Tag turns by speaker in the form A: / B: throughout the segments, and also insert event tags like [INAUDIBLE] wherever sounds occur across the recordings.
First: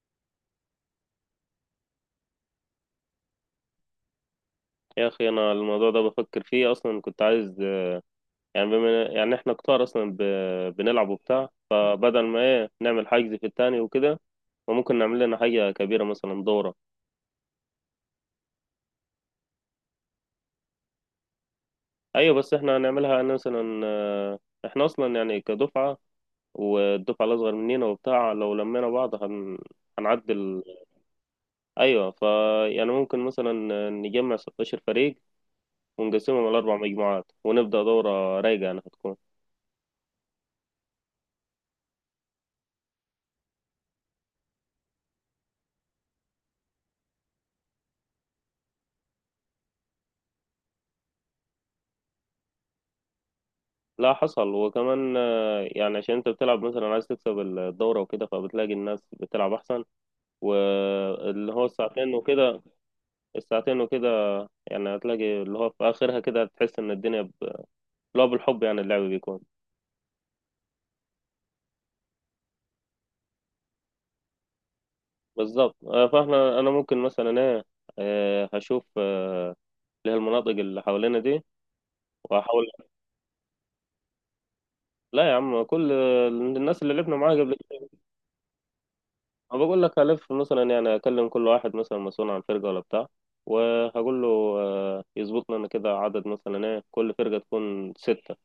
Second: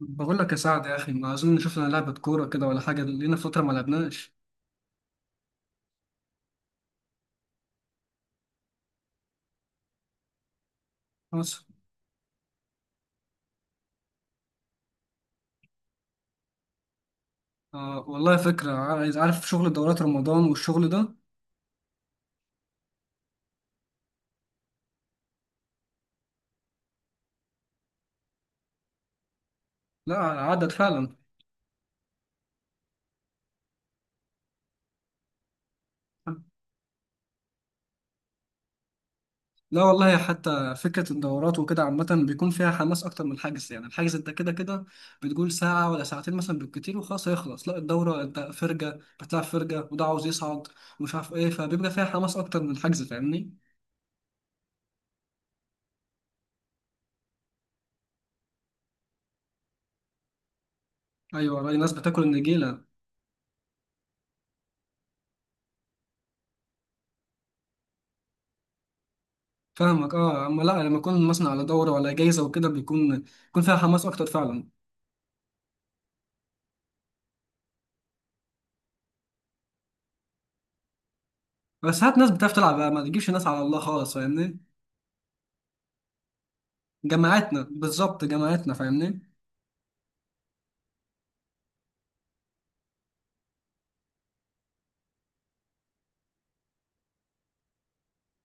A: بقول لك يا سعد يا اخي، ما اظن شفنا لعبه كوره كده ولا حاجه، لينا فتره ما لعبناش.
B: يا اخي انا الموضوع ده بفكر فيه اصلا. كنت عايز، يعني بما يعني احنا كتار اصلا بنلعب وبتاع،
A: خلاص.
B: فبدل ما ايه نعمل حجز في التاني وكده. وممكن نعمل لنا حاجة كبيرة، مثلا دورة.
A: آه والله فكره، عايز عارف شغل دورات رمضان والشغل ده.
B: ايوه، بس احنا هنعملها مثلا. احنا اصلا يعني كدفعة، والدفعة الاصغر مننا وبتاع، لو لمينا بعض
A: لا
B: هنعدل.
A: عدد فعلا.
B: ايوه، يعني ممكن مثلا نجمع 16 فريق ونقسمهم على اربع مجموعات، ونبدأ دورة رايقة يعني هتكون...
A: لا والله حتى فكره الدورات وكده عامه بيكون فيها حماس اكتر من الحجز. يعني الحجز انت كده كده بتقول ساعه ولا ساعتين مثلا بالكتير وخلاص هيخلص. لا الدوره انت فرجه بتلعب، فرجه وده عاوز يصعد ومش عارف ايه، فبيبقى فيها حماس اكتر من الحجز، فاهمني؟
B: لا حصل. وكمان، يعني عشان انت بتلعب مثلا عايز تكسب الدورة وكده، فبتلاقي الناس بتلعب احسن. واللي
A: ايوه
B: هو
A: رأي، ناس
B: الساعتين
A: بتاكل
B: وكده
A: النجيله.
B: الساعتين وكده، يعني هتلاقي اللي هو في اخرها كده تحس ان الدنيا اللي هو بالحب، يعني اللعب بيكون...
A: فاهمك، اه. اما لا، لما يكون مثلا على دوره ولا جايزه وكده بيكون فيها حماس اكتر فعلا.
B: بالظبط. انا ممكن مثلا ايه، هشوف، اللي هي المناطق اللي حوالينا دي،
A: بس ساعات ناس بتعرف
B: وهحاول.
A: تلعب بقى، ما تجيبش ناس على الله خالص، فاهمني؟
B: لا يا عم، كل الناس اللي لعبنا معاها قبل.
A: جماعتنا بالظبط، جماعتنا، فاهمني؟
B: أنا بقول لك هلف مثلا، يعني أكلم كل واحد مثلا مسؤول عن فرقة ولا بتاع، وهقول له، يظبط لنا كده عدد، مثلا إيه كل فرقة تكون ستة،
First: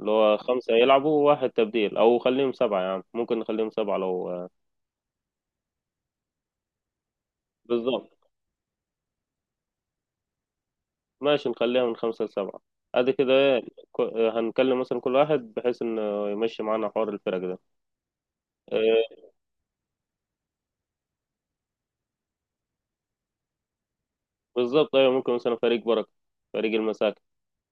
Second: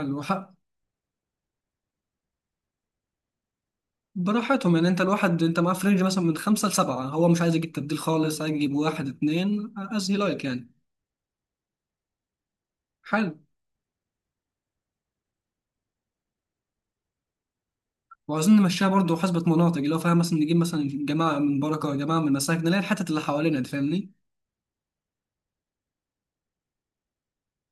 B: اللي هو
A: حق.
B: خمسة يلعبوا وواحد تبديل، أو خليهم سبعة. يعني ممكن نخليهم سبعة لو
A: براحتهم يعني، انت الواحد انت معاه فرنج مثلا من خمسه لسبعه، هو مش عايز يجيب تبديل
B: بالظبط.
A: خالص، عايز يجيب واحد اتنين از هي لايك يعني.
B: ماشي، نخليها من خمسة لسبعة. أدي كده
A: حلو.
B: إيه. هنكلم مثلا كل واحد بحيث إنه يمشي معانا حوار الفرق ده.
A: وعايزين نمشيها برضه
B: آه،
A: حسبة مناطق، اللي هو فاهم، مثلا نجيب مثلا جماعة من بركة، جماعة من مساكن، اللي هي الحتت اللي حوالينا دي، فاهمني؟
B: بالظبط، أيوة. ممكن مثلا فريق بركة، فريق المساكن،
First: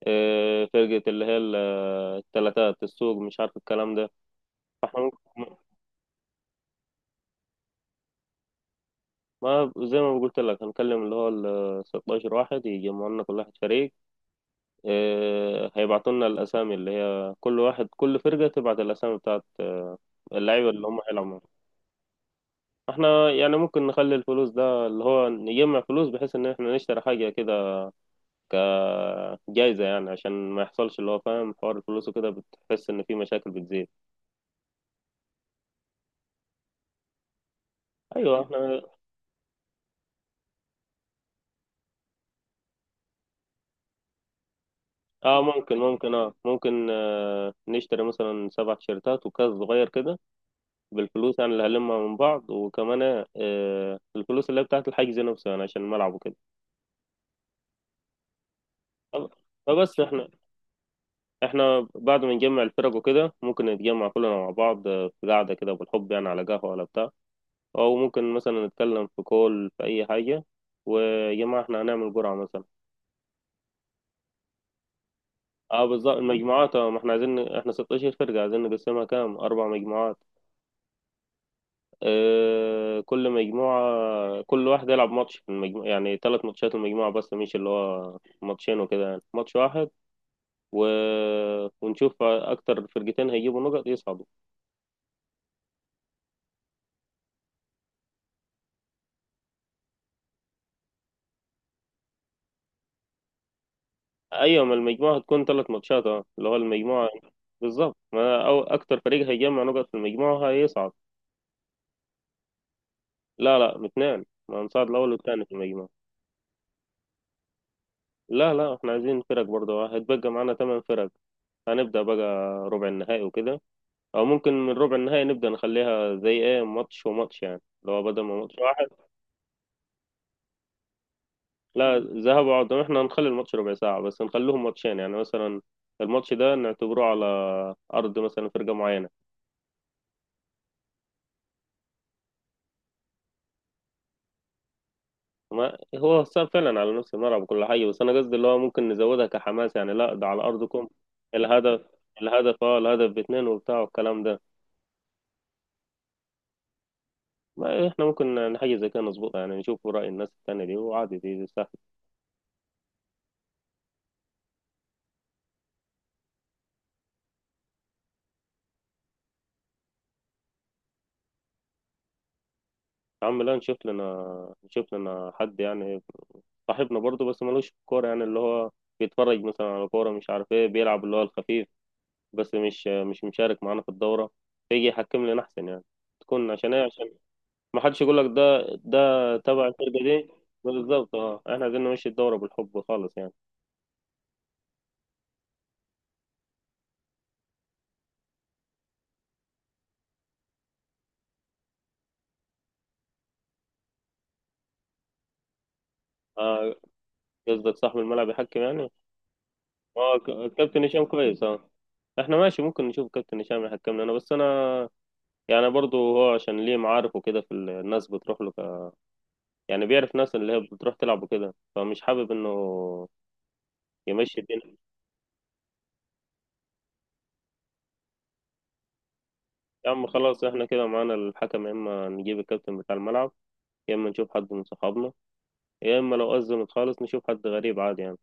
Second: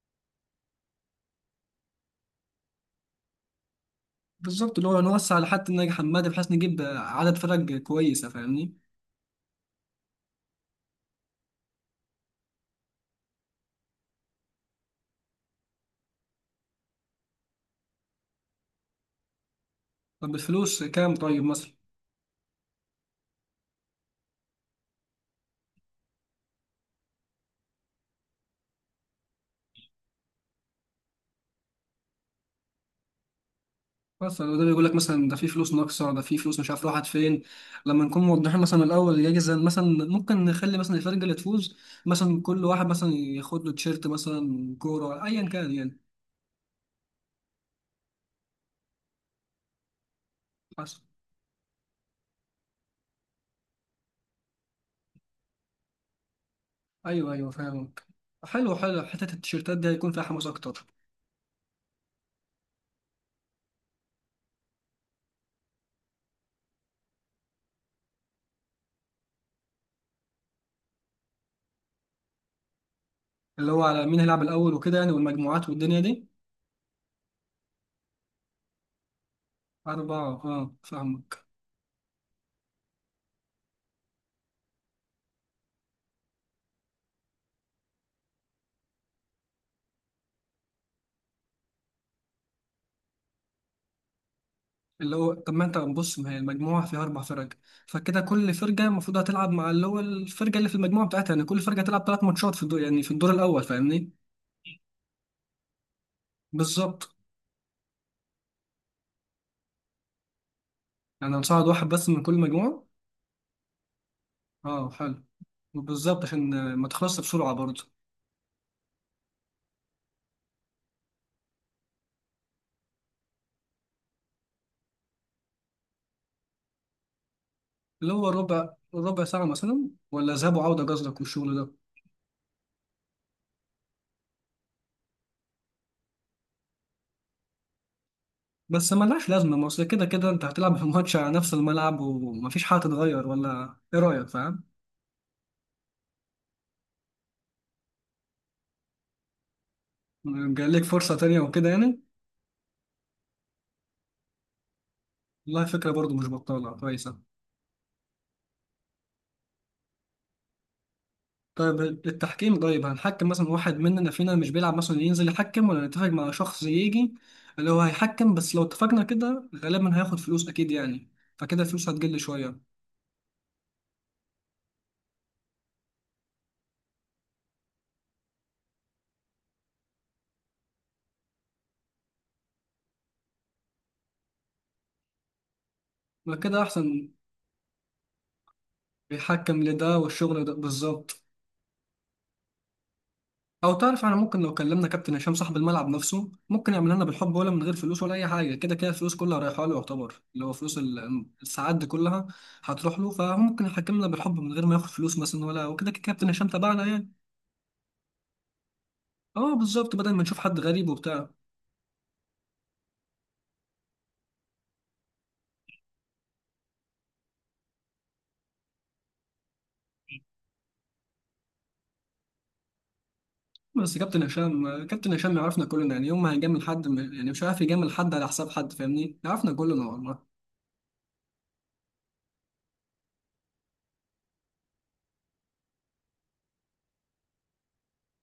B: فرقة اللي هي التلاتات السوق، مش عارف الكلام ده.
A: بالظبط، اللي
B: فاحنا
A: هو نوسع
B: ممكن،
A: لحد ناجي حمادي، بحيث نجيب عدد فرق كويسة، فاهمني؟
B: ما زي ما قلت لك، هنكلم اللي هو ال 16 واحد يجمعوا لنا، كل واحد فريق. هيبعتوا لنا الأسامي، اللي هي كل فرقة تبعت الأسامي بتاعت،
A: طب
B: اللعيبة
A: الفلوس
B: اللي هم
A: كام
B: هيلعبوا.
A: طيب مثلا؟
B: احنا يعني ممكن نخلي الفلوس ده اللي هو نجمع فلوس بحيث ان احنا نشتري حاجة كده كجائزة، يعني عشان ما يحصلش اللي هو فاهم حوار الفلوس وكده بتحس ان في مشاكل بتزيد.
A: مثلا ده بيقول لك مثلا ده في فلوس ناقصه، ده في فلوس مش عارف راحت فين. لما نكون
B: ايوه
A: موضحين
B: احنا،
A: مثلا الاول الجايزه، مثلا ممكن نخلي مثلا الفرقه اللي تفوز، مثلا كل واحد مثلا ياخد له تيشيرت مثلا كوره
B: اه
A: ايا كان
B: ممكن
A: يعني.
B: ممكن اه ممكن آه، نشتري مثلا سبع تيشيرتات وكاس صغير كده
A: حسب.
B: بالفلوس، يعني اللي هلمها من بعض. وكمان الفلوس اللي هي بتاعت الحجز نفسه، يعني عشان الملعب وكده.
A: ايوه ايوه فاهمك. حلو حلو، حته
B: طب-
A: التيشيرتات دي
B: فبس
A: هيكون فيها
B: احنا،
A: حماس اكتر.
B: بعد ما نجمع الفرق وكده ممكن نتجمع كلنا مع بعض، في قعدة كده بالحب، يعني على قهوة ولا بتاع. او ممكن مثلا نتكلم في كول في اي حاجة، ويا جماعة احنا هنعمل جرعة مثلا.
A: اللي هو على مين هيلعب الاول وكده يعني، والمجموعات
B: اه
A: والدنيا
B: بالظبط،
A: دي.
B: المجموعات. اه ما احنا عايزين، احنا 16 فرقة عايزين نقسمها كام، اربع مجموعات.
A: اربعه اه فاهمك.
B: كل مجموعة كل واحد يلعب ماتش في المجموعة، يعني ثلاث ماتشات المجموعة، بس مش اللي هو ماتشين وكده، يعني ماتش واحد و... ونشوف أكتر فرقتين هيجيبوا نقط يصعدوا.
A: اللي هو طب ما انت بص، ما هي المجموعة فيها أربع فرق، فكده كل فرقة المفروض هتلعب مع اللي هو الفرقة اللي في المجموعة بتاعتها، يعني كل فرقة هتلعب ثلاث ماتشات في الدور، يعني في الدور الأول، فاهمني؟
B: أيوة، ما المجموعة هتكون ثلاث ماتشات، اه اللي هو المجموعة.
A: بالظبط.
B: بالظبط، ما أو أكتر فريق هيجمع نقط في المجموعة هيصعد.
A: يعني هنصعد واحد بس من كل مجموعة؟
B: لا لا، اثنين، ما
A: اه
B: هنصعد الأول
A: حلو.
B: والثاني في المجموعة.
A: بالظبط عشان ما تخلصش بسرعة برضه.
B: لا لا، احنا عايزين فرق برضه. هيتبقى معانا ثمان فرق، هنبدأ بقى ربع النهائي وكده. او ممكن من ربع النهائي نبدا نخليها زي ايه ماتش وماتش، يعني لو
A: اللي
B: بدل
A: هو
B: ما ماتش
A: ربع
B: واحد.
A: ربع ساعة مثلا ولا ذهاب وعودة قصدك والشغل ده؟
B: لا، ذهاب وعودة. احنا هنخلي الماتش ربع ساعه، بس نخليهم ماتشين. يعني مثلا الماتش ده نعتبره على ارض مثلا فرقه
A: بس
B: معينه.
A: ملهاش لازمة، ما أصل كده كده أنت هتلعب [LAUGHS] في الماتش على نفس الملعب ومفيش حاجة تتغير، ولا إيه رأيك، فاهم؟
B: ما هو صار فعلا على نفس الملعب وكل حاجه، بس انا قصدي اللي هو ممكن نزودها كحماس، يعني لا ده على
A: جاي لك
B: ارضكم.
A: فرصة تانية وكده
B: الهدف...
A: يعني.
B: الهدف باتنين وبتاع والكلام ده.
A: والله فكرة برضه مش بطالة، كويسة.
B: ما احنا ممكن يعني حاجه زي كده نظبطها، يعني نشوف راي الناس التانيه دي، وعادي دي سهل.
A: طيب التحكيم، طيب هنحكم مثلا واحد مننا فينا مش بيلعب مثلا ينزل يحكم، ولا نتفق مع شخص يجي اللي هو هيحكم، بس لو اتفقنا كده غالبا هياخد فلوس أكيد يعني، فكده الفلوس هتقل شوية.
B: يا عم لا، نشوف لنا حد يعني. صاحبنا برضه، بس ملوش في الكورة، يعني اللي هو بيتفرج مثلا على كورة مش عارف ايه، بيلعب اللي هو الخفيف بس، مش مش مشارك معانا في الدورة، فيجي يحكم لنا أحسن يعني.
A: ما
B: تكون
A: كده
B: عشان ايه،
A: أحسن،
B: عشان ما حدش يقول لك ده
A: بيحكم
B: تبع الفرقة
A: لده
B: دي.
A: والشغل ده
B: بالظبط.
A: بالظبط.
B: اه احنا عايزين نمشي الدورة بالحب خالص يعني.
A: أو تعرف أنا ممكن لو كلمنا كابتن هشام صاحب الملعب نفسه، ممكن يعمل لنا بالحب ولا من غير فلوس ولا أي حاجة، كده كده الفلوس كلها رايحة له، يعتبر اللي هو فلوس الساعات دي كلها هتروح له، فممكن يحكمنا بالحب من غير ما ياخد فلوس مثلا ولا وكده، كده كابتن هشام
B: اه،
A: تبعنا يعني.
B: قصدك صاحب الملعب يحكم يعني.
A: اه بالظبط، بدل
B: اه،
A: ما نشوف حد
B: الكابتن
A: غريب
B: هشام
A: وبتاع.
B: كويس، اه. احنا ماشي، ممكن نشوف كابتن هشام يحكم لنا، بس انا يعني برضه هو عشان ليه معارف وكده، في الناس بتروح له، يعني بيعرف ناس اللي هي بتروح تلعب وكده، فمش حابب انه
A: بس كابتن
B: يمشي الدنيا.
A: هشام كابتن هشام يعرفنا كلنا، يعني يوم ما هيجامل حد، يعني مش عارف يجامل حد على حساب حد، فاهمني؟ يعرفنا كلنا
B: يا عم
A: والله.
B: خلاص، احنا كده معانا الحكم، يا اما نجيب الكابتن بتاع الملعب، يا اما نشوف حد من صحابنا، يا اما لو أزمت خالص نشوف حد غريب عادي يعني.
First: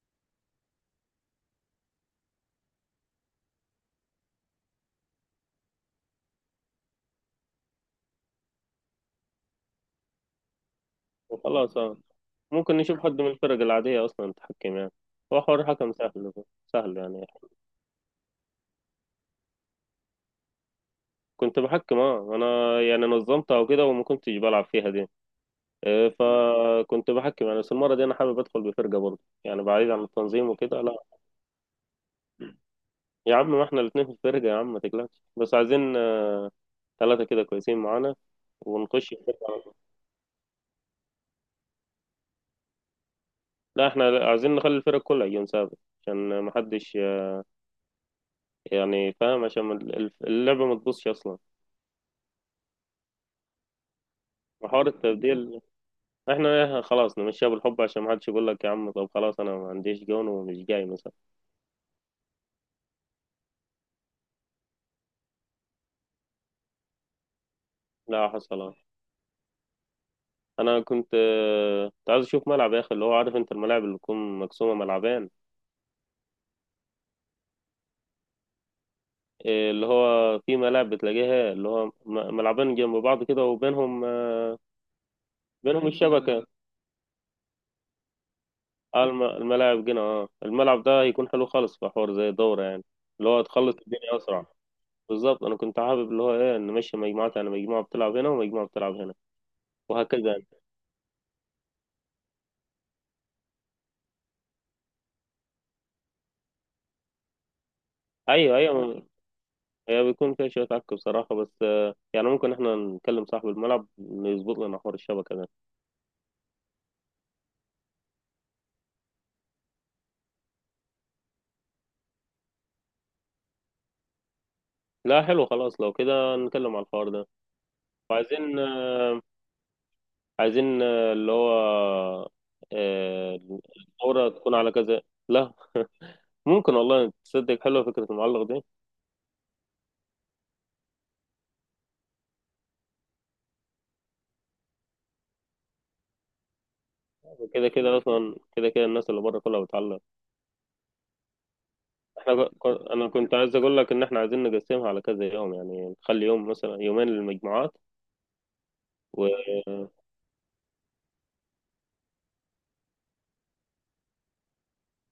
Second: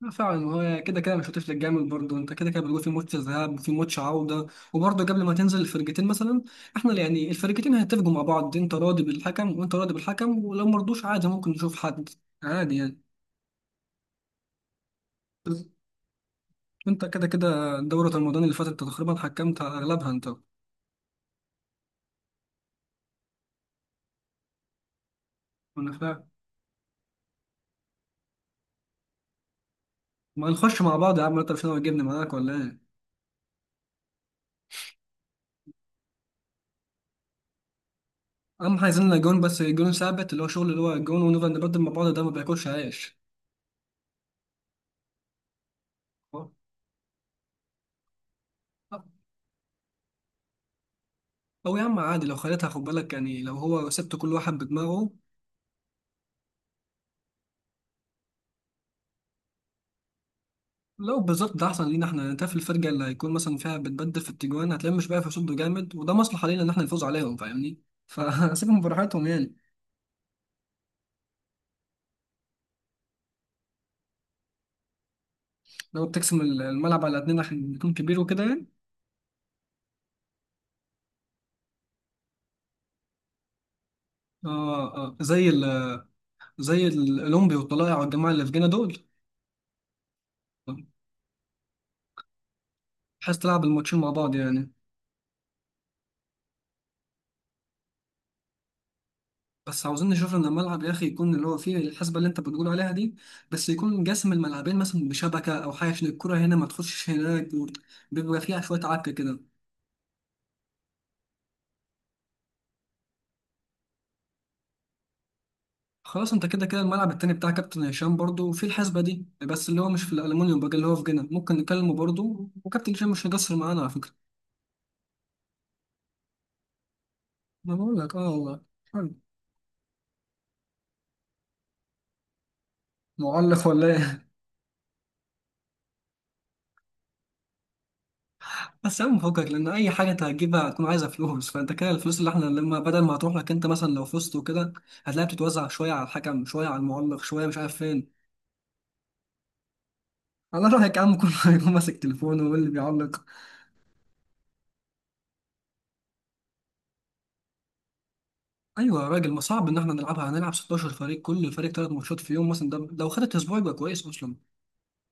A: لا فعلا هو كده كده مش هتفلت جامد، برضه انت كده كده بتقول في ماتش ذهاب وفي ماتش عوده، وبرضه قبل ما تنزل الفرقتين مثلا، احنا يعني الفرقتين هيتفقوا مع بعض، انت راضي بالحكم وانت راضي بالحكم، ولو مرضوش عادي ممكن نشوف
B: وخلاص اه،
A: حد، عادي
B: ممكن نشوف
A: يعني.
B: حد من الفرق العادية اصلا تحكم يعني. هو
A: بس
B: حوار حكم سهل، سهل
A: انت كده
B: يعني.
A: كده دورة رمضان اللي فاتت انت تقريبا حكمت على اغلبها انت.
B: كنت بحكم اه، انا يعني نظمتها وكده وما كنتش بلعب فيها دي.
A: انا فاهم.
B: فكنت بحكم يعني، بس المرة دي انا حابب ادخل بفرقة برضه، يعني بعيد عن التنظيم
A: ما
B: وكده،
A: نخش
B: لا.
A: مع بعض يا عم، انت مش ناوي تجيبني معاك ولا ايه؟
B: يا عم ما احنا الاتنين في الفرقة، يا عم ما تقلقش، بس عايزين ثلاثة كده كويسين معانا،
A: اهم حاجه عايزين
B: ونخش
A: لنا جون،
B: الفرقة
A: بس
B: على طول.
A: جون ثابت، اللي هو شغل اللي هو جون ونفضل نبدل مع بعض ده ما بياكلش عيش.
B: لا احنا عايزين نخلي الفرق كلها يجون سابق عشان ما حدش، يعني فاهم، عشان ما اللعبة ما تبصش اصلا.
A: او يا عم عادي لو خليتها، خد بالك يعني لو هو سبت كل واحد
B: وحوار
A: بدماغه،
B: التبديل، احنا خلاص نمشيها بالحب، عشان ما حدش يقول لك يا عم طب خلاص انا ما عنديش جون ومش جاي مثلا.
A: لو بالظبط ده احسن لينا احنا، انت في الفرقه اللي هيكون مثلا فيها بتبدل في التجوان، هتلاقيهم مش بقى يصدوا جامد، وده مصلحه لينا ان احنا نفوز عليهم، فاهمني؟
B: لا حصل.
A: فسيبهم [LAUGHS] براحتهم يعني.
B: انا كنت عايز اشوف ملعب يا اخي، اللي هو عارف انت الملاعب اللي تكون مقسومة ملعبين.
A: لو بتقسم الملعب على اتنين عشان يكون كبير وكده يعني.
B: اللي هو في ملاعب بتلاقيها اللي هو ملعبين جنب بعض كده، وبينهم،
A: اه اه، زي ال،
B: بينهم الشبكة.
A: زي الاولمبي والطلائع والجماعه اللي في جينا دول.
B: على الملاعب جنة. اه الملعب ده هيكون حلو خالص في حوار زي الدورة، يعني اللي
A: بحيث
B: هو
A: تلعب
B: تخلص
A: الماتشين مع
B: الدنيا
A: بعض
B: أسرع.
A: يعني.
B: بالظبط، أنا كنت حابب اللي هو إيه نمشي مجموعات، يعني مجموعة بتلعب هنا ومجموعة بتلعب هنا
A: بس عاوزين
B: وهكذا
A: نشوف ان
B: يعني.
A: الملعب يا اخي يكون اللي هو فيه الحسبه اللي انت بتقول عليها دي، بس يكون جسم الملعبين مثلا بشبكه او حاجه عشان الكره هنا ما تخشش هناك، بيبقى
B: أيوه،
A: فيها شويه
B: أيوه.
A: عك كده.
B: هي بيكون فيها شوية عك بصراحة، بس يعني ممكن إحنا نكلم صاحب الملعب إنه يظبط لنا حوار الشبكة ده.
A: خلاص، انت كده كده الملعب التاني بتاع كابتن هشام برضو في الحسبه دي، بس اللي هو مش في الالومنيوم بقى، اللي هو في جنة، ممكن نكلمه برضو وكابتن هشام مش هيقصر معانا على فكره.
B: لا حلو، خلاص لو كده نتكلم على الحوار ده.
A: انا بقول لك اه
B: وعايزين
A: والله،
B: آه،
A: حلو.
B: عايزين آه، اللي هو، آه،
A: معلق ولا ايه؟
B: الدورة تكون على كذا. لا، ممكن والله تصدق حلوة فكرة المعلق دي.
A: بس يا عم فكك، لان اي حاجه انت هتجيبها هتكون عايزه فلوس، فانت كده الفلوس اللي احنا لما بدل ما هتروح لك انت مثلا لو فزت وكده، هتلاقيها بتتوزع شويه على الحكم شويه على المعلق شويه مش
B: كده
A: عارف
B: كده
A: فين.
B: اصلا، كده كده الناس اللي بره كلها بتعلق.
A: على رايك يا عم، كله [LAUGHS] هيكون ماسك
B: احنا
A: تليفونه واللي
B: انا
A: بيعلق.
B: كنت عايز اقول لك ان احنا عايزين نقسمها على كذا يوم، يعني نخلي يوم مثلا يومين للمجموعات.
A: ايوه يا
B: و
A: راجل، ما صعب ان احنا نلعبها، هنلعب 16 فريق كل فريق ثلاث ماتشات في يوم مثلا، ده لو خدت اسبوع يبقى كويس اصلا.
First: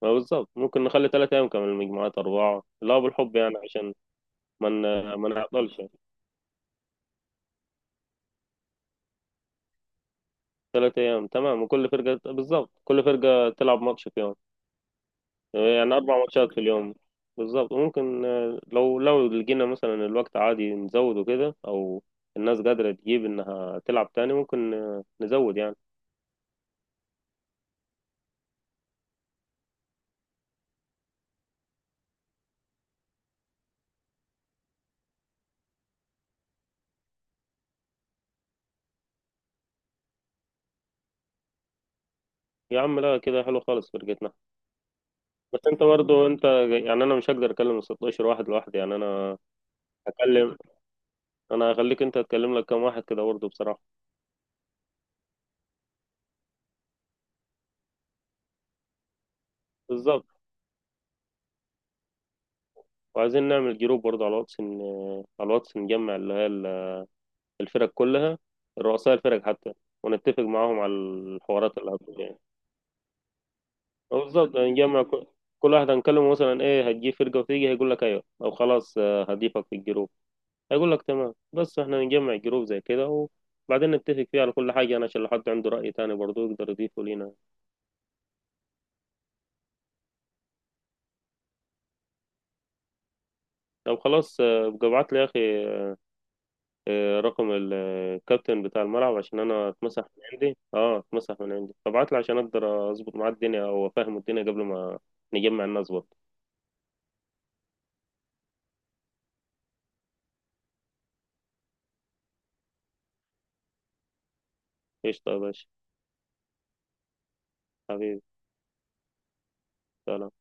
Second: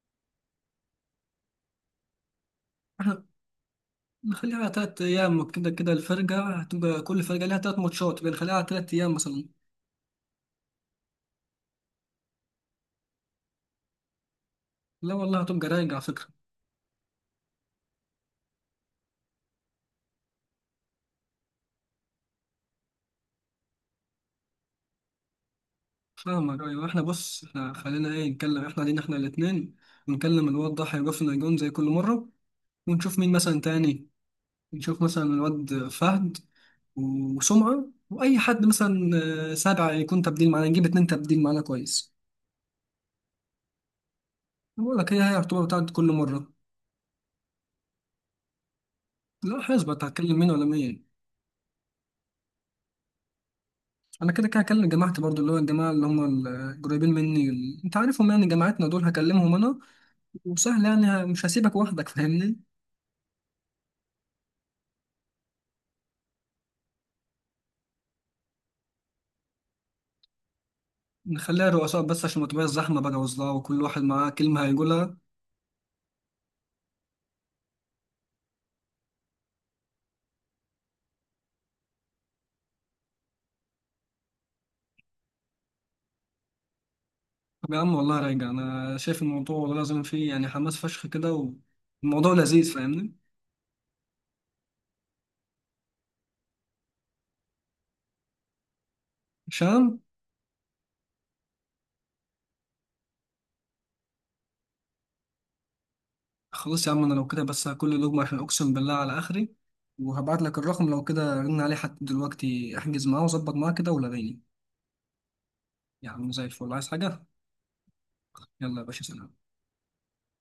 B: ما بالظبط، ممكن نخلي 3 ايام كمان، المجموعات اربعه، لا
A: احنا
B: بالحب يعني، عشان
A: نخليها على ثلاث
B: ما
A: ايام، كده
B: نعطلش.
A: كده الفرقه هتبقى كل فرقه ليها ثلاث ماتشات، بنخليها على ثلاث ايام مثلا.
B: 3 ايام تمام. وكل فرقه بالظبط، كل فرقه تلعب ماتش في يوم،
A: لا والله هتبقى رايق
B: يعني
A: على
B: اربع
A: فكره.
B: ماتشات في اليوم. بالظبط. وممكن لو لقينا مثلا الوقت عادي نزوده كده، او الناس قادره تجيب انها تلعب تاني ممكن، نزود يعني.
A: فاهمك، ايوه. احنا بص، احنا خلينا ايه، نتكلم احنا، علينا احنا الاثنين، ونكلم الواد ضحى يقف لنا جون زي كل مره، ونشوف مين مثلا تاني، نشوف مثلا الواد فهد وسمعه واي حد مثلا، سابع يكون تبديل معانا، نجيب اتنين تبديل معانا كويس.
B: يا عم لا، كده حلو خالص فرقتنا.
A: بقول لك هي هي
B: بس
A: الرطوبه
B: انت،
A: بتاعت كل
B: برضو انت،
A: مره.
B: يعني انا مش هقدر اكلم ال 16 واحد لوحدي، يعني انا
A: لا حسبة هتكلم مين
B: هكلم
A: ولا مين؟
B: انا هخليك انت تكلم لك كام واحد كده برضو بصراحة.
A: انا كده كده هكلم جماعتي برضو، اللي هو الجماعه اللي هم القريبين مني انت عارفهم يعني، جماعتنا دول هكلمهم انا.
B: بالظبط.
A: وسهل يعني، مش هسيبك وحدك، فاهمني؟
B: وعايزين نعمل جروب برضو على الواتس، ان على الواتس نجمع اللي هي الفرق كلها، رؤساء الفرق حتى، ونتفق معاهم على
A: نخليها
B: الحوارات اللي
A: رؤساء
B: هتكون
A: بس،
B: يعني.
A: عشان ما تبقاش زحمة بقى وصداع وكل واحد
B: اه
A: معاه
B: بالظبط،
A: كلمة
B: نجمع،
A: هيقولها.
B: كل واحد هنكلمه مثلا ايه هتجيب فرقة وتيجي هيقول لك ايوه او خلاص، اه، هضيفك في الجروب. هيقول لك تمام، بس احنا نجمع جروب زي كده، وبعدين نتفق فيه على كل حاجة أنا، عشان لو حد عنده رأي تاني برضه يقدر يضيفه لينا.
A: طب يا عم والله راجع، أنا شايف الموضوع والله لازم فيه يعني حماس فشخ كده، والموضوع لذيذ، فاهمني؟
B: طب خلاص، ابقى ابعت لي يا أخي، رقم الكابتن بتاع الملعب، عشان أنا،
A: هشام.
B: اتمسح من عندي. ابعت لي عشان أقدر أظبط معاه الدنيا أو أفهمه الدنيا قبل ما نجمع الناس برضه.
A: خلاص يا عم، أنا لو كده بس هاكل لقمة عشان أقسم بالله على آخري، وهبعت لك الرقم، لو كده رن عليه حتى دلوقتي، احجز معاه وظبط معاه كده ولا غيني.
B: قشطة يا باشا.
A: يا عم زي الفل، عايز حاجة؟
B: حبيبي.
A: يلا يا باشا، سلام.
B: سلام.